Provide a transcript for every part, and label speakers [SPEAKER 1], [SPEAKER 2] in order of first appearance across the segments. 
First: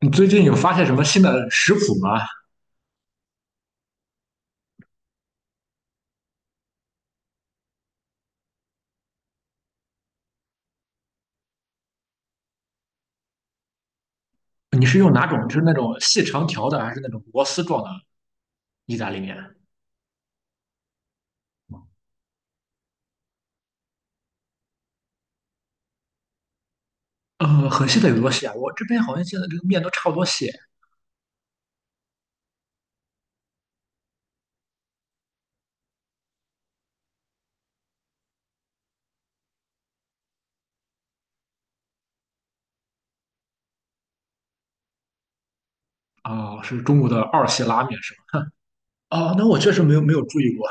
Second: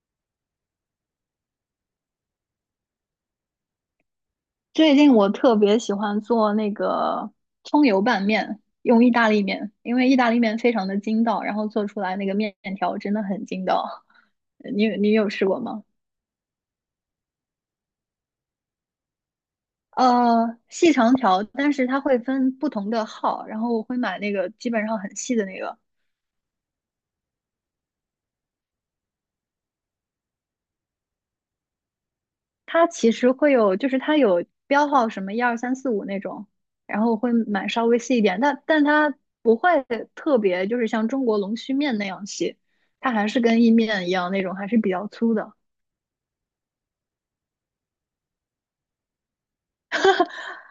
[SPEAKER 1] 你最近有发现什么新的食谱吗？
[SPEAKER 2] 最近我特别喜欢做那个葱油拌面，用意大利面，因为意大利面非常的筋道，然后做出来那个面条真的很筋道。
[SPEAKER 1] 你
[SPEAKER 2] 你
[SPEAKER 1] 是用
[SPEAKER 2] 你
[SPEAKER 1] 哪
[SPEAKER 2] 有
[SPEAKER 1] 种？
[SPEAKER 2] 试
[SPEAKER 1] 就
[SPEAKER 2] 过
[SPEAKER 1] 是那
[SPEAKER 2] 吗？
[SPEAKER 1] 种细长条的，还是那种螺丝状的意大利面？
[SPEAKER 2] 细长条，但是它会分不同的号，然后我会买那个基本上很细的那个，
[SPEAKER 1] 很细的有多细啊？我这边好像现在这个面都差不多细
[SPEAKER 2] 它其实会有，就是它有标号什么一二三四五那种，然后会买稍微细一点，但它不会特别，就是像中国龙须面那样细，它还是跟意面一样那种，还是比较粗的。
[SPEAKER 1] 啊，是中国的二细拉面是吗？哦，那我确实没有注意过。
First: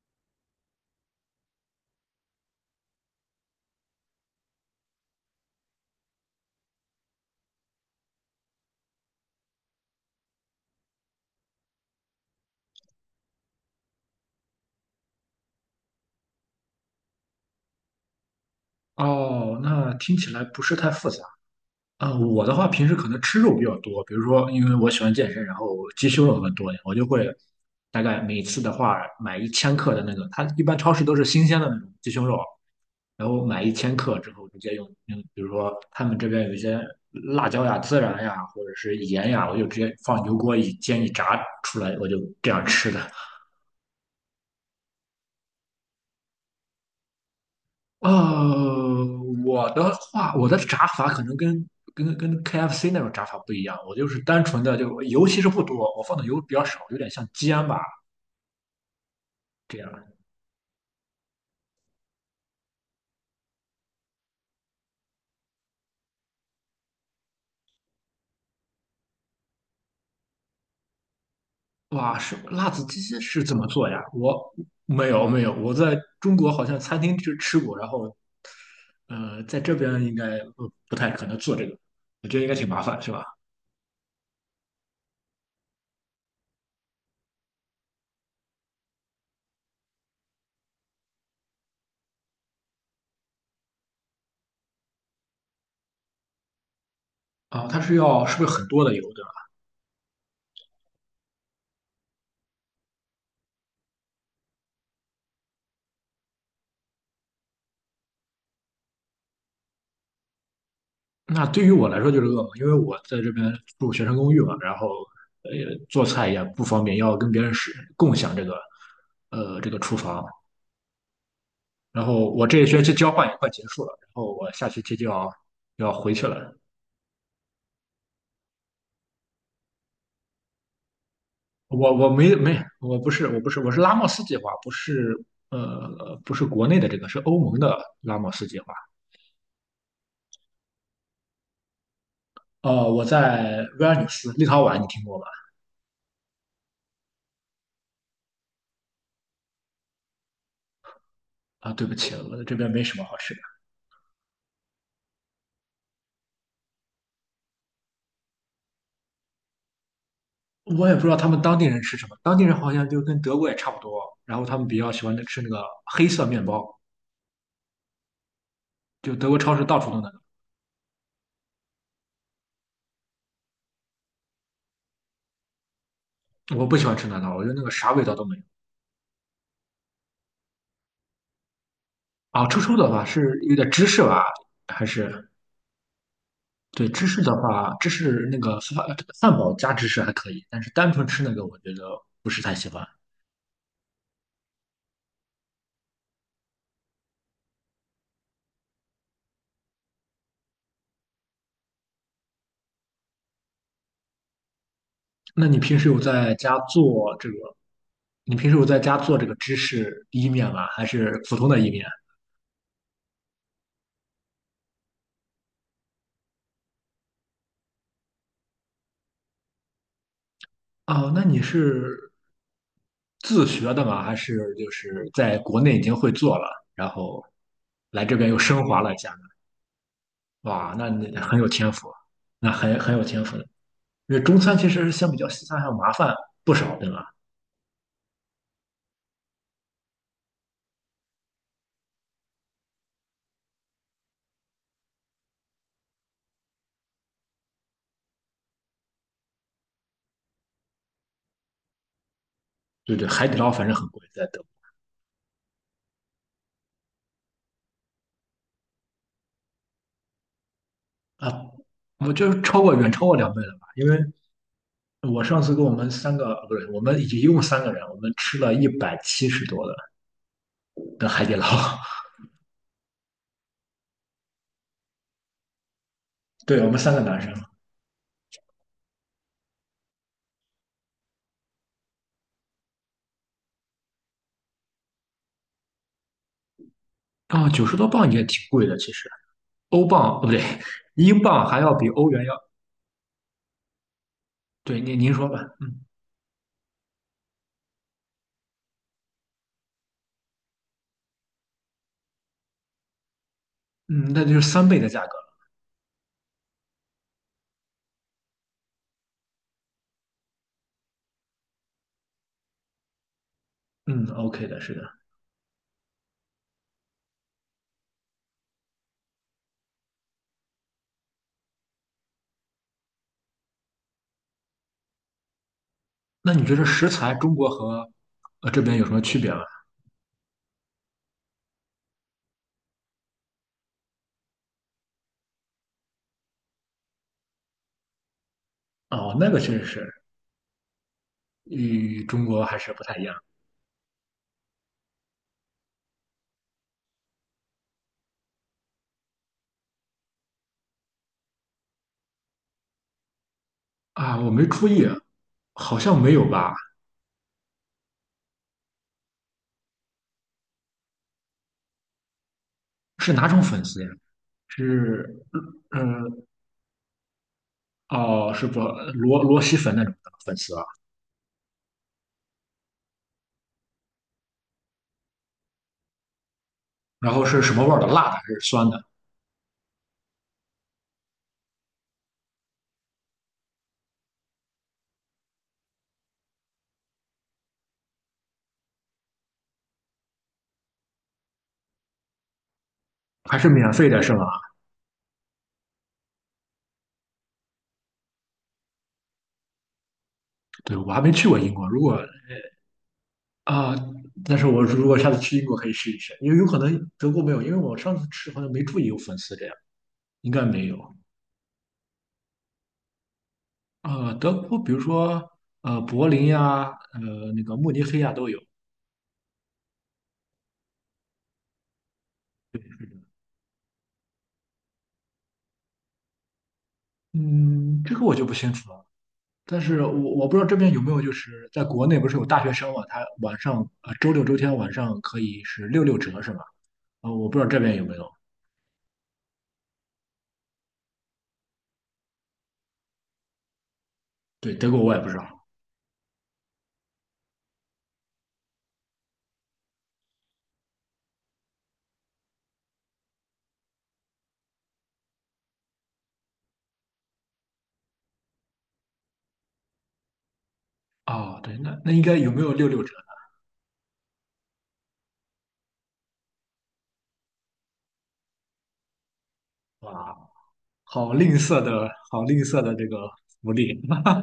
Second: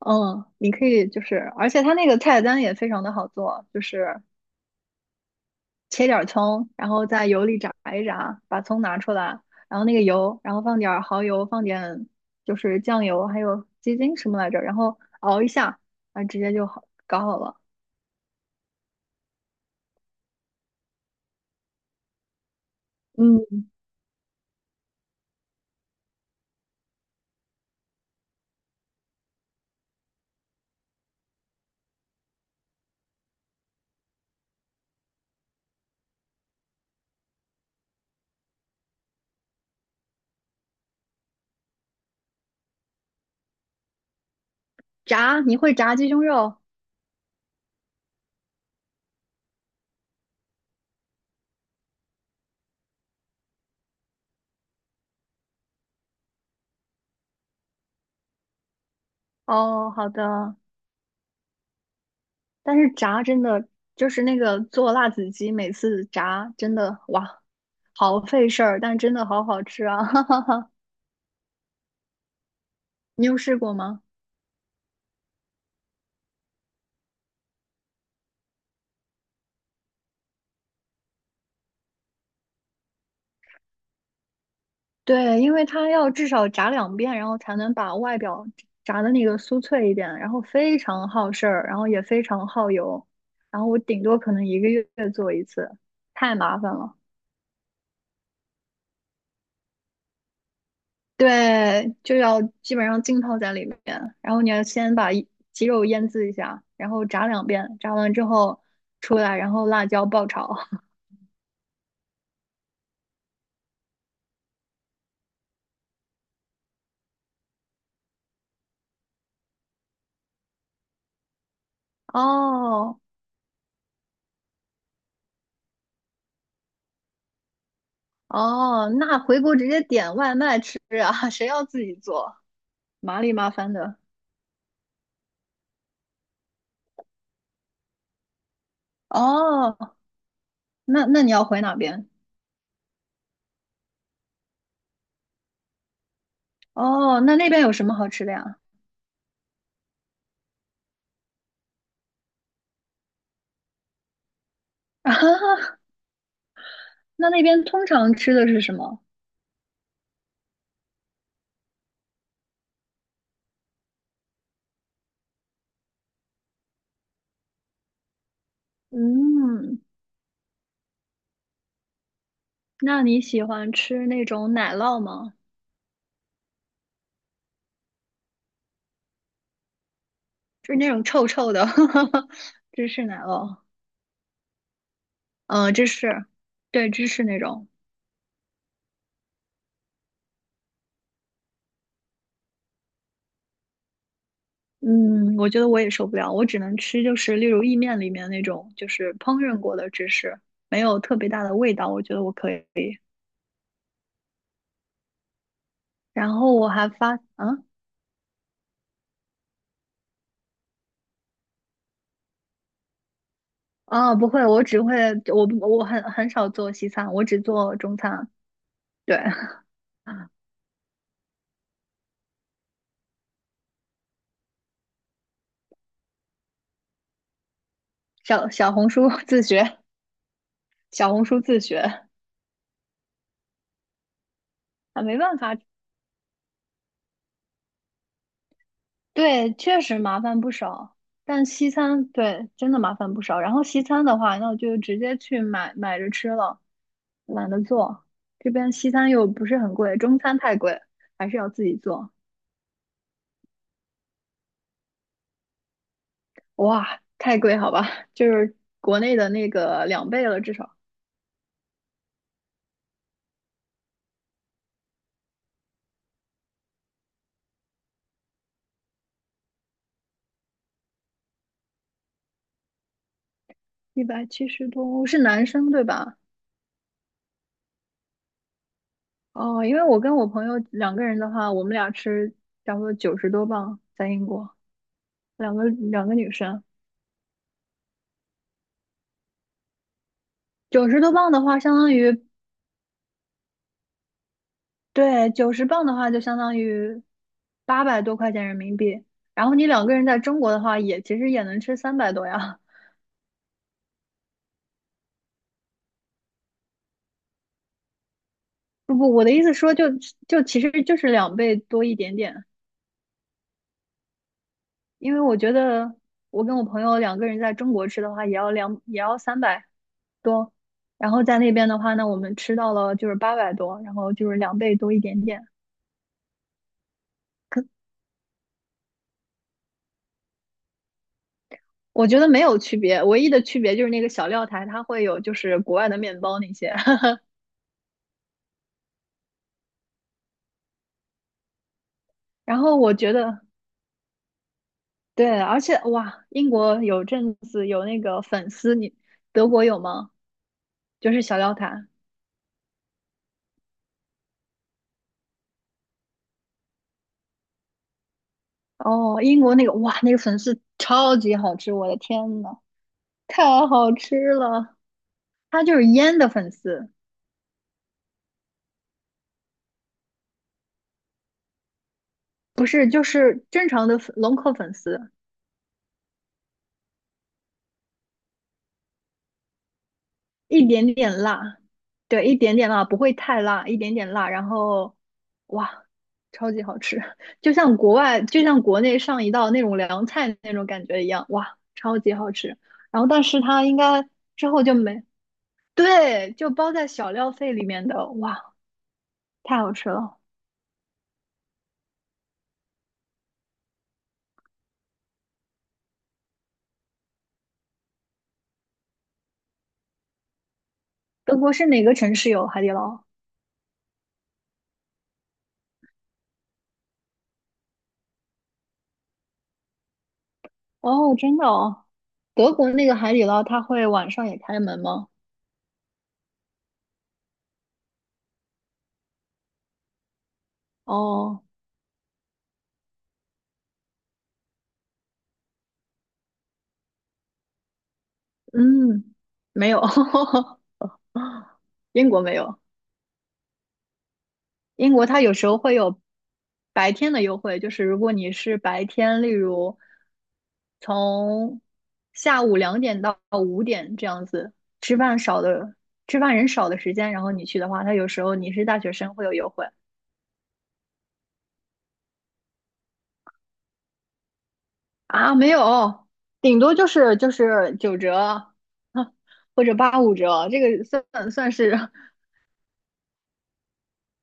[SPEAKER 2] 嗯，你可以就是，而且它那个菜单也非常的好做，就是切点儿葱，然后在油里炸一炸，把葱拿出来，然后那个油，然后放点儿蚝油，放点就是酱油，还有鸡精什么来着，然后熬一下，啊，直接就好搞好了。
[SPEAKER 1] 哦，那听起来不是太复杂。啊、我的话平时可能吃肉
[SPEAKER 2] 嗯。
[SPEAKER 1] 比较多，比如说因为我喜欢健身，然后鸡胸肉更多一点，我就会大概每次的话买一千克的那个，它一般超市都是新鲜的那种鸡胸肉，然后买一千克之后直接用，比如说他们这边有一些辣椒呀、孜然呀，或者是盐呀，我就直接放油锅一煎一炸出来，我就这样吃的。
[SPEAKER 2] 炸，你会炸鸡胸肉？
[SPEAKER 1] 呃，我的话，我的炸法可能跟KFC 那种炸法不一样，我就是单纯的，就油其实不多，我放的油比较少，有点像煎吧这
[SPEAKER 2] 哦，
[SPEAKER 1] 样。
[SPEAKER 2] 好的。但是炸真的就是那个做辣子鸡，每次炸真的哇，好费事儿，但真的好好吃啊！哈哈哈，
[SPEAKER 1] 哇，是辣子鸡
[SPEAKER 2] 你有
[SPEAKER 1] 是怎
[SPEAKER 2] 试
[SPEAKER 1] 么
[SPEAKER 2] 过
[SPEAKER 1] 做呀？
[SPEAKER 2] 吗？
[SPEAKER 1] 我没有没有，我在中国好像餐厅就吃过，然后在这边应该不太可能做这个，我觉得应该挺麻烦，是吧？
[SPEAKER 2] 对，因为它要至少炸两遍，然后才能把外表炸的那个酥脆一点，然后非常耗事儿，然后也非常耗油，然后我顶多可能一个月做一次，太麻烦了。
[SPEAKER 1] 啊，它是要是不是很多的油？的？
[SPEAKER 2] 对，就要基本上浸泡在里面，然后你要先把一鸡肉腌制一下，然后炸两遍，炸完之后出来，然后辣椒爆炒。
[SPEAKER 1] 那对于我来说就是噩梦，因为我在这边住学生公寓嘛，然后呃做菜也不方便，要跟别人是共享这个这个厨房。然后我这一学期
[SPEAKER 2] 哦
[SPEAKER 1] 交换也快结束了，然后我下学期就要回去了。
[SPEAKER 2] 哦，那回国直接点外卖吃啊，谁要自
[SPEAKER 1] 我
[SPEAKER 2] 己
[SPEAKER 1] 我没
[SPEAKER 2] 做，
[SPEAKER 1] 没我不
[SPEAKER 2] 麻
[SPEAKER 1] 是
[SPEAKER 2] 里
[SPEAKER 1] 我
[SPEAKER 2] 麻
[SPEAKER 1] 不是我
[SPEAKER 2] 烦
[SPEAKER 1] 是拉
[SPEAKER 2] 的。
[SPEAKER 1] 莫斯计划，不是不是国内的这个，是欧盟的拉莫斯计划。
[SPEAKER 2] 哦，那你要回哪边？
[SPEAKER 1] 我在维尔纽斯，立陶宛，你听过吗？
[SPEAKER 2] 哦，那边有什么好吃的呀？
[SPEAKER 1] 啊，对不起，我这边没什么好吃的。
[SPEAKER 2] 啊，那边通常吃的是什么？
[SPEAKER 1] 我也不知道他们当地人吃什么，当地人好像就跟德国也差不多，然后他们比较喜欢吃那个黑色面包，就德国超市到
[SPEAKER 2] 嗯，
[SPEAKER 1] 处都那个。
[SPEAKER 2] 那你喜欢吃那种奶酪吗？
[SPEAKER 1] 我不喜欢吃那个，我觉得那个啥味道都没有。
[SPEAKER 2] 就是那种臭臭的
[SPEAKER 1] 啊，臭臭的
[SPEAKER 2] 芝
[SPEAKER 1] 话
[SPEAKER 2] 士奶
[SPEAKER 1] 是有
[SPEAKER 2] 酪，
[SPEAKER 1] 点芝士吧，还是
[SPEAKER 2] 嗯、芝士，
[SPEAKER 1] 对
[SPEAKER 2] 对，
[SPEAKER 1] 芝
[SPEAKER 2] 芝
[SPEAKER 1] 士
[SPEAKER 2] 士
[SPEAKER 1] 的
[SPEAKER 2] 那种，
[SPEAKER 1] 话，芝士那个堡加芝士还可以，但是单纯吃那个我觉得不是太喜欢。
[SPEAKER 2] 嗯，我觉得我也受不了，我只能吃就是例如意面里面那种就是烹饪过的芝士，没有特别大的味道，我觉得我可以。
[SPEAKER 1] 那你平时有在
[SPEAKER 2] 然后
[SPEAKER 1] 家
[SPEAKER 2] 我还
[SPEAKER 1] 做
[SPEAKER 2] 发，
[SPEAKER 1] 这个？
[SPEAKER 2] 嗯，
[SPEAKER 1] 你平时有在家做这个芝士意面吗？还是普通的意面？
[SPEAKER 2] 啊，不会，我只会，我不我很少做西餐，我只做中餐，对，
[SPEAKER 1] 哦，那你是自学的嘛，还是就是在国内已经会做了，然后来这边又
[SPEAKER 2] 小
[SPEAKER 1] 升
[SPEAKER 2] 小
[SPEAKER 1] 华
[SPEAKER 2] 红
[SPEAKER 1] 了一
[SPEAKER 2] 书
[SPEAKER 1] 下呢？
[SPEAKER 2] 自学，
[SPEAKER 1] 哇，那
[SPEAKER 2] 小
[SPEAKER 1] 你
[SPEAKER 2] 红
[SPEAKER 1] 很
[SPEAKER 2] 书
[SPEAKER 1] 有
[SPEAKER 2] 自
[SPEAKER 1] 天赋，
[SPEAKER 2] 学。
[SPEAKER 1] 那很有天赋的。因为中餐其实
[SPEAKER 2] 啊，
[SPEAKER 1] 相
[SPEAKER 2] 没
[SPEAKER 1] 比较
[SPEAKER 2] 办
[SPEAKER 1] 西
[SPEAKER 2] 法。
[SPEAKER 1] 餐还要麻烦不少，对吧？
[SPEAKER 2] 对，确实麻烦不少。但西餐，对，真的麻烦不少。然后西餐的话，那我就直接去买买着吃了，懒得做。这边西餐又不是很贵，中餐太贵，还是要自己做。
[SPEAKER 1] 对对，海底捞反正很贵，在德
[SPEAKER 2] 哇，太贵，好吧，就是国内的那个两倍了，至少。
[SPEAKER 1] 国啊，我就是远超过两倍了吧？因为我上次跟我们三个不是，我们一共三个人，我们吃了170多的海底捞，
[SPEAKER 2] 170多，是男生对吧？
[SPEAKER 1] 对我们三个男生，
[SPEAKER 2] 哦，因为我跟我朋友两个人的话，我们俩吃差不多九十多磅，在英国，两个两个女生。
[SPEAKER 1] 啊，90多镑也挺贵的，其实欧镑哦不对，
[SPEAKER 2] 九十多
[SPEAKER 1] 英
[SPEAKER 2] 磅的
[SPEAKER 1] 镑
[SPEAKER 2] 话，
[SPEAKER 1] 还要
[SPEAKER 2] 相
[SPEAKER 1] 比
[SPEAKER 2] 当
[SPEAKER 1] 欧
[SPEAKER 2] 于，
[SPEAKER 1] 元要对，您说
[SPEAKER 2] 对，
[SPEAKER 1] 吧，
[SPEAKER 2] 九十
[SPEAKER 1] 嗯
[SPEAKER 2] 磅的话就相当于八百多块钱人民币，然后你两个人在中国的话也，其实也能吃三百多呀。
[SPEAKER 1] 嗯，那就是三倍的价格，
[SPEAKER 2] 不不，我的意思说就其实就是两倍多一点点，
[SPEAKER 1] 嗯，OK 的，是的。
[SPEAKER 2] 因为我觉得我跟我朋友两个人在中国吃的话，也要三百多，然后在那边的话呢，我们吃到了就是八百多，然后就是两倍多一点点，
[SPEAKER 1] 那你觉得食材中国和这边有什么区别吗？
[SPEAKER 2] 我觉得没有区别，唯一的区别就是那个小料台它会有就是国外的面包那些。
[SPEAKER 1] 哦，那个确实是与中国 还
[SPEAKER 2] 然
[SPEAKER 1] 是
[SPEAKER 2] 后
[SPEAKER 1] 不
[SPEAKER 2] 我
[SPEAKER 1] 太一
[SPEAKER 2] 觉
[SPEAKER 1] 样
[SPEAKER 2] 得，对，而且哇，英国有阵子有那个粉丝，你德国有吗？就是小料坛。
[SPEAKER 1] 啊，我没注意，好像没有吧？
[SPEAKER 2] 哦，英国那个哇，那个粉丝超级好吃，我的天呐，
[SPEAKER 1] 是哪种粉
[SPEAKER 2] 太
[SPEAKER 1] 丝呀？
[SPEAKER 2] 好吃了！
[SPEAKER 1] 是
[SPEAKER 2] 它就是腌
[SPEAKER 1] 嗯
[SPEAKER 2] 的粉丝，
[SPEAKER 1] 哦，是不蛳粉那种的粉丝啊？
[SPEAKER 2] 不是就是正常的粉龙口粉丝，
[SPEAKER 1] 然后是什么味儿的？辣的还是酸的？
[SPEAKER 2] 一点点辣，对，一点点辣，不会太辣，一点点辣，然后哇，超级好吃，就像国外，就像国内上一道那种凉菜那种感觉一样，哇，超级好吃。然后，但
[SPEAKER 1] 还
[SPEAKER 2] 是
[SPEAKER 1] 是
[SPEAKER 2] 它
[SPEAKER 1] 免
[SPEAKER 2] 应
[SPEAKER 1] 费的
[SPEAKER 2] 该
[SPEAKER 1] 是吗？
[SPEAKER 2] 之后就没，对，就包在小料费里面的，哇，太好吃了。
[SPEAKER 1] 对，我还没去过英国，如果啊，但是我如果下次去英国可以试一试，因为有可能德国没有，因为我上次吃好像没注意有粉丝这样，应该没有。
[SPEAKER 2] 德国是哪个城市有海底捞？
[SPEAKER 1] 啊，德国比如说柏林呀、那个慕尼黑呀、都有。
[SPEAKER 2] 哦，真的哦，德国那个海底捞它会晚上也开门吗？
[SPEAKER 1] 嗯，这个我就不清楚了。但是我不知道这边有没有，就
[SPEAKER 2] 哦，
[SPEAKER 1] 是在国内不是有大学生嘛，他晚上周六周天晚上可以是六六折是吧？啊、我不知道这边有没有。
[SPEAKER 2] 嗯，没有，英国没有。
[SPEAKER 1] 对，德国
[SPEAKER 2] 英
[SPEAKER 1] 我也
[SPEAKER 2] 国
[SPEAKER 1] 不知
[SPEAKER 2] 它有
[SPEAKER 1] 道。
[SPEAKER 2] 时候会有白天的优惠，就是如果你是白天，例如从下午2点到5点这样子，吃饭少的吃饭人少的时间，然后你去的话，它有时候你是大学生会有优惠。
[SPEAKER 1] 哦，对，那应该有没有六六折
[SPEAKER 2] 啊，没有，顶多就是9折，或者
[SPEAKER 1] 呢？
[SPEAKER 2] 八五
[SPEAKER 1] 哇，
[SPEAKER 2] 折，这个
[SPEAKER 1] 好
[SPEAKER 2] 算
[SPEAKER 1] 吝
[SPEAKER 2] 算
[SPEAKER 1] 啬
[SPEAKER 2] 是。
[SPEAKER 1] 的，好吝啬的这个福利。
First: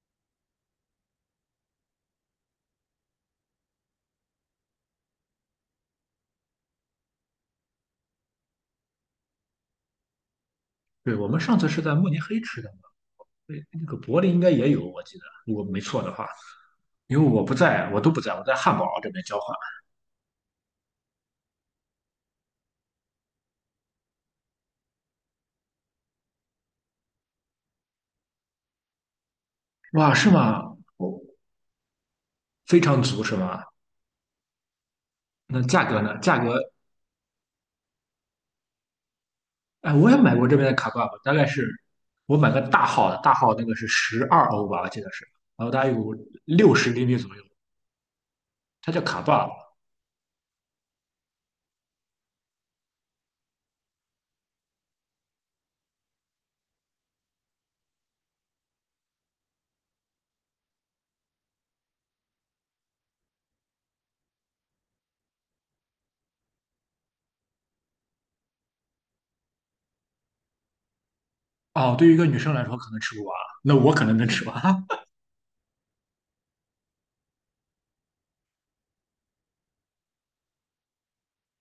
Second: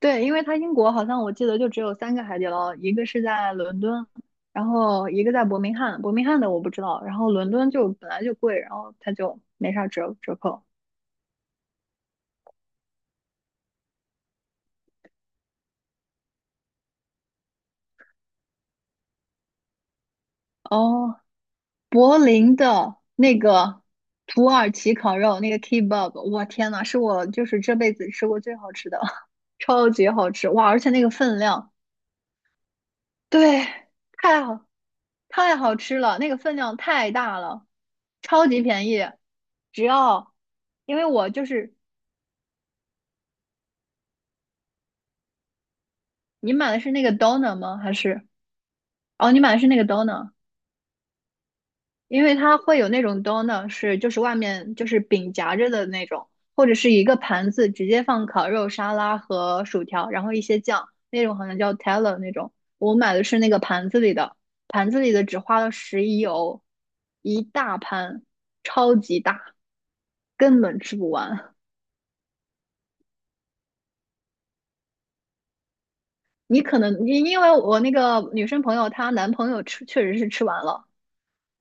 [SPEAKER 2] 对，因为它英国好像我记得就只有三个海底捞，一个是在伦敦，然后一个在伯明翰，伯明翰的我不知道，然后伦敦就本来就贵，然后它就没啥折扣。
[SPEAKER 1] 对，我们上次是在慕尼黑吃的嘛，对，那个柏林应该也有，我记得，如果没错的话，因为我不在，我都不在，我在汉堡这边交换。
[SPEAKER 2] 哦，柏林的那个土耳其烤肉，那个 kebab，我天呐，是我就是这辈子吃过最好吃的，超级
[SPEAKER 1] 哇，是
[SPEAKER 2] 好吃，哇！
[SPEAKER 1] 吗？
[SPEAKER 2] 而且那个
[SPEAKER 1] 哦，
[SPEAKER 2] 分量，
[SPEAKER 1] 非常足是吗？
[SPEAKER 2] 对，太好太
[SPEAKER 1] 那
[SPEAKER 2] 好
[SPEAKER 1] 价
[SPEAKER 2] 吃
[SPEAKER 1] 格呢？
[SPEAKER 2] 了，那个
[SPEAKER 1] 价
[SPEAKER 2] 分
[SPEAKER 1] 格，
[SPEAKER 2] 量太大了，超级便宜，只
[SPEAKER 1] 哎，我也
[SPEAKER 2] 要。
[SPEAKER 1] 买过这边的卡
[SPEAKER 2] 因为
[SPEAKER 1] 挂吧，
[SPEAKER 2] 我
[SPEAKER 1] 大
[SPEAKER 2] 就
[SPEAKER 1] 概是
[SPEAKER 2] 是
[SPEAKER 1] 我买个大号的，大号那个是12欧吧，我记得是，然后大概有
[SPEAKER 2] 你买
[SPEAKER 1] 六
[SPEAKER 2] 的
[SPEAKER 1] 十
[SPEAKER 2] 是那
[SPEAKER 1] 厘
[SPEAKER 2] 个
[SPEAKER 1] 米
[SPEAKER 2] d
[SPEAKER 1] 左
[SPEAKER 2] o
[SPEAKER 1] 右，
[SPEAKER 2] n e r 吗？还是
[SPEAKER 1] 它叫卡
[SPEAKER 2] 哦，你
[SPEAKER 1] 挂。
[SPEAKER 2] 买的是那个 d o n e r 因为它会有那种 Döner 是就是外面就是饼夹着的那种，或者是一个盘子直接放烤肉、沙拉和薯条，然后一些酱，那种好像叫 teller 那种。我买的是那个盘子里的，盘子里的只花了十一欧，一大盘，超级大，根本吃不完。
[SPEAKER 1] 哦，对于一个女生来说可能吃不完，那我可能能吃完。
[SPEAKER 2] 你可能因为我那个女生朋友她男朋友吃确实是吃完了。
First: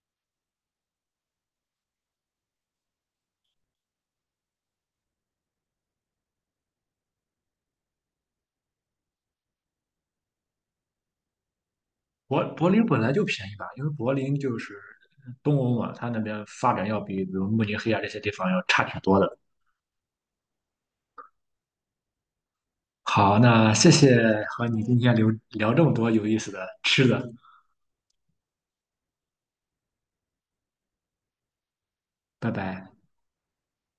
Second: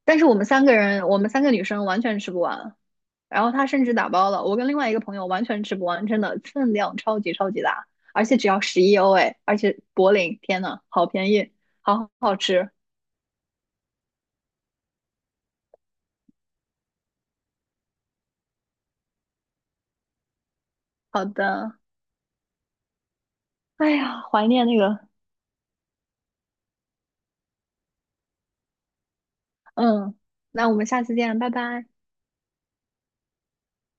[SPEAKER 2] 但是我们三个人，我们三个女生完全吃不完，然后他甚至打包了，我跟另外一个朋友完全吃不完，真的分量超级超级大，而且只要十一欧哎，而且柏林，天呐，好便宜，好好吃，
[SPEAKER 1] 林本来就便宜吧，因为柏林就是东欧嘛，它那边发展要比如慕尼黑啊这些地方要差挺多的。
[SPEAKER 2] 好的，
[SPEAKER 1] 好，那谢
[SPEAKER 2] 哎呀，
[SPEAKER 1] 谢
[SPEAKER 2] 怀念
[SPEAKER 1] 和
[SPEAKER 2] 那
[SPEAKER 1] 你今
[SPEAKER 2] 个，
[SPEAKER 1] 天聊聊这么多有意思的吃的，
[SPEAKER 2] 嗯，那我们下次见，拜拜。
[SPEAKER 1] 拜拜。